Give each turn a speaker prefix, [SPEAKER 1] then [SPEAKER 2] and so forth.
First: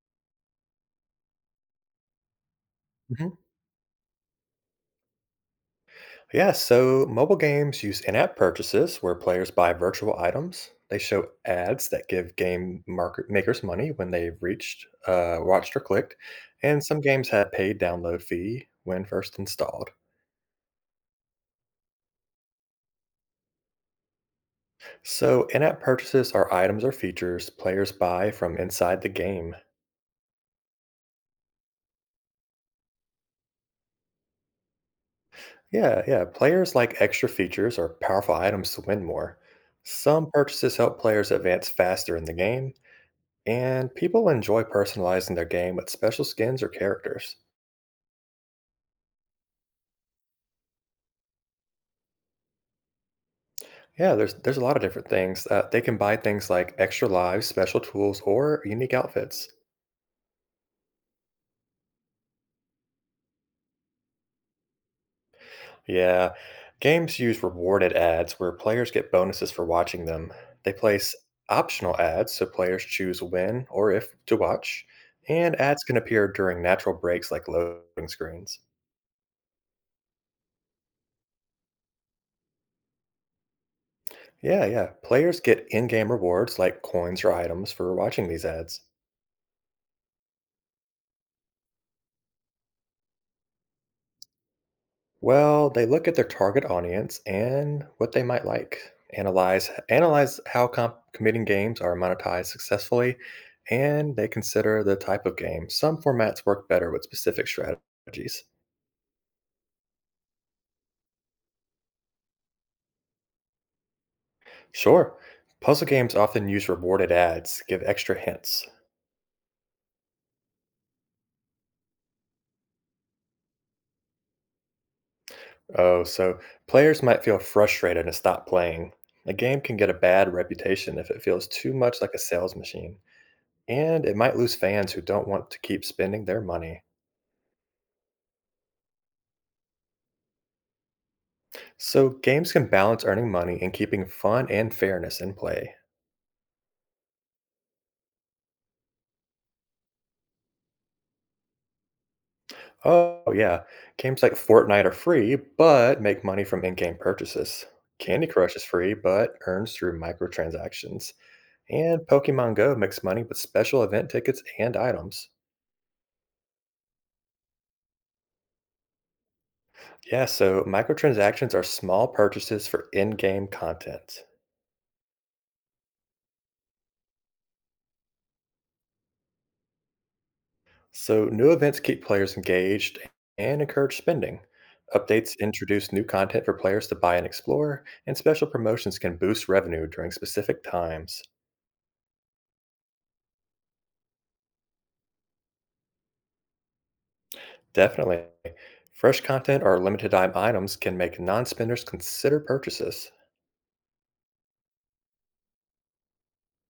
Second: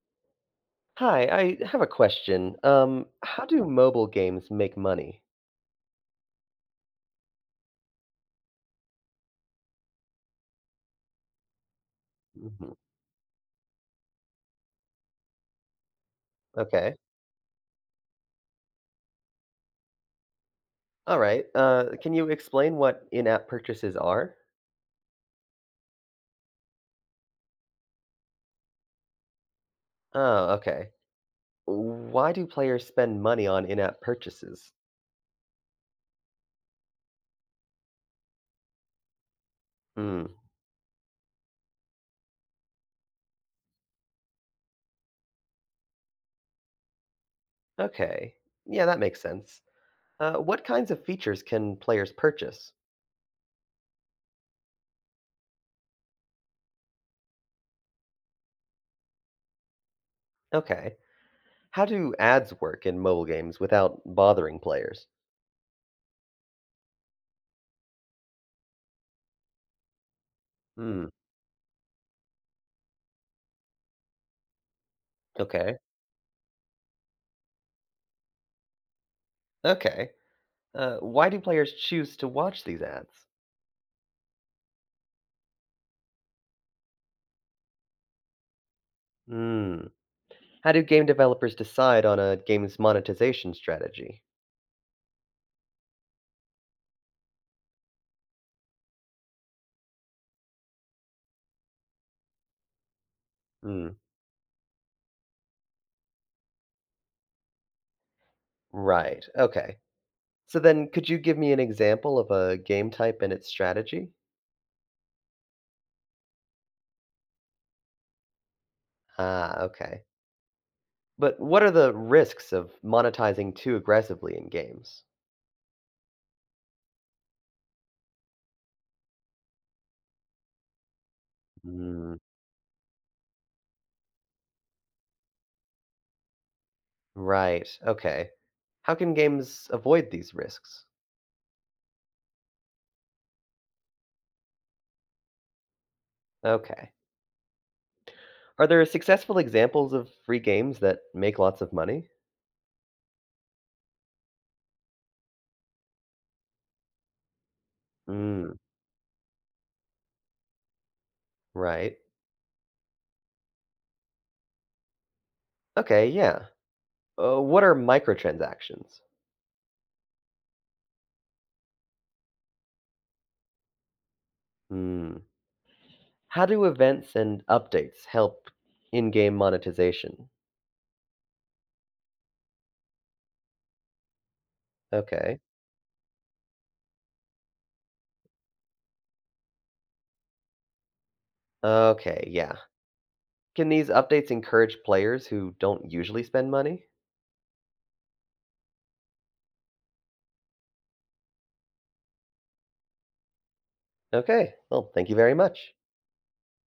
[SPEAKER 1] Hi, I have a question.
[SPEAKER 2] Mhm.
[SPEAKER 1] How do mobile games make money?
[SPEAKER 2] Yeah, so mobile games use in app purchases where players buy virtual items. They show ads that give
[SPEAKER 1] Hmm.
[SPEAKER 2] game market makers money when they've watched, or clicked. And
[SPEAKER 1] Okay.
[SPEAKER 2] some games have paid download fee when first installed.
[SPEAKER 1] All right. Can you explain what in-app purchases are?
[SPEAKER 2] So in app purchases are items or features players buy from inside the game.
[SPEAKER 1] Oh, okay. Why do players spend money on in-app purchases?
[SPEAKER 2] Yeah, yeah. Players like extra features or powerful items to win more.
[SPEAKER 1] Hmm.
[SPEAKER 2] Some purchases help players advance faster in the game, and people enjoy personalizing their game with special skins or characters.
[SPEAKER 1] Okay. Yeah, that makes sense. What kinds of features can players purchase?
[SPEAKER 2] Yeah, there's a lot of different things. They can buy things like extra lives, special tools, or unique outfits.
[SPEAKER 1] Okay. How do ads work in mobile games without bothering players?
[SPEAKER 2] Yeah, games use rewarded ads where players get bonuses for watching them. They
[SPEAKER 1] Hmm.
[SPEAKER 2] place optional ads so players choose when or if to watch, and
[SPEAKER 1] Okay.
[SPEAKER 2] ads can appear during natural breaks like loading screens.
[SPEAKER 1] Okay. Why do players choose to watch these ads?
[SPEAKER 2] Yeah, yeah. Players get in game rewards like coins or items for watching these ads.
[SPEAKER 1] Hmm. How do game developers decide on a game's monetization strategy?
[SPEAKER 2] Well, they look at their target audience and what they might like, analyze how committing games are monetized successfully,
[SPEAKER 1] Mm,
[SPEAKER 2] and they consider the type of game. Some formats work better with specific strategies.
[SPEAKER 1] right. Okay. So then, could you give me an example of a game type and its strategy?
[SPEAKER 2] Sure, puzzle games often use rewarded ads, give extra hints.
[SPEAKER 1] Ah, okay. But what are the risks of monetizing too aggressively in games?
[SPEAKER 2] Oh, so players might feel frustrated and stop playing. A game can get a bad reputation if it feels too much like
[SPEAKER 1] Mm,
[SPEAKER 2] a sales machine, and it might lose fans who don't want to keep spending their money.
[SPEAKER 1] right. Okay. How can games avoid these risks?
[SPEAKER 2] So games can balance earning money and keeping fun and fairness in play.
[SPEAKER 1] Okay. Are there successful examples of free games that make lots of money?
[SPEAKER 2] Oh yeah, games like Fortnite are free but make money from in-game purchases. Candy
[SPEAKER 1] Mm,
[SPEAKER 2] Crush is free but earns through microtransactions.
[SPEAKER 1] right.
[SPEAKER 2] And Pokemon Go makes money with special event tickets and items.
[SPEAKER 1] Okay, yeah. What are microtransactions?
[SPEAKER 2] Yeah, so microtransactions are small purchases for in-game content.
[SPEAKER 1] Hmm. How do events and updates help in-game monetization?
[SPEAKER 2] So, new events keep players engaged and encourage spending. Updates
[SPEAKER 1] Okay.
[SPEAKER 2] introduce new content for players to buy and explore, and special promotions can boost revenue during specific times.
[SPEAKER 1] Okay, yeah. Can these updates encourage players who don't usually spend money?
[SPEAKER 2] Definitely. Fresh content or limited time items can make non spenders consider purchases.
[SPEAKER 1] Okay. Well, thank you very much.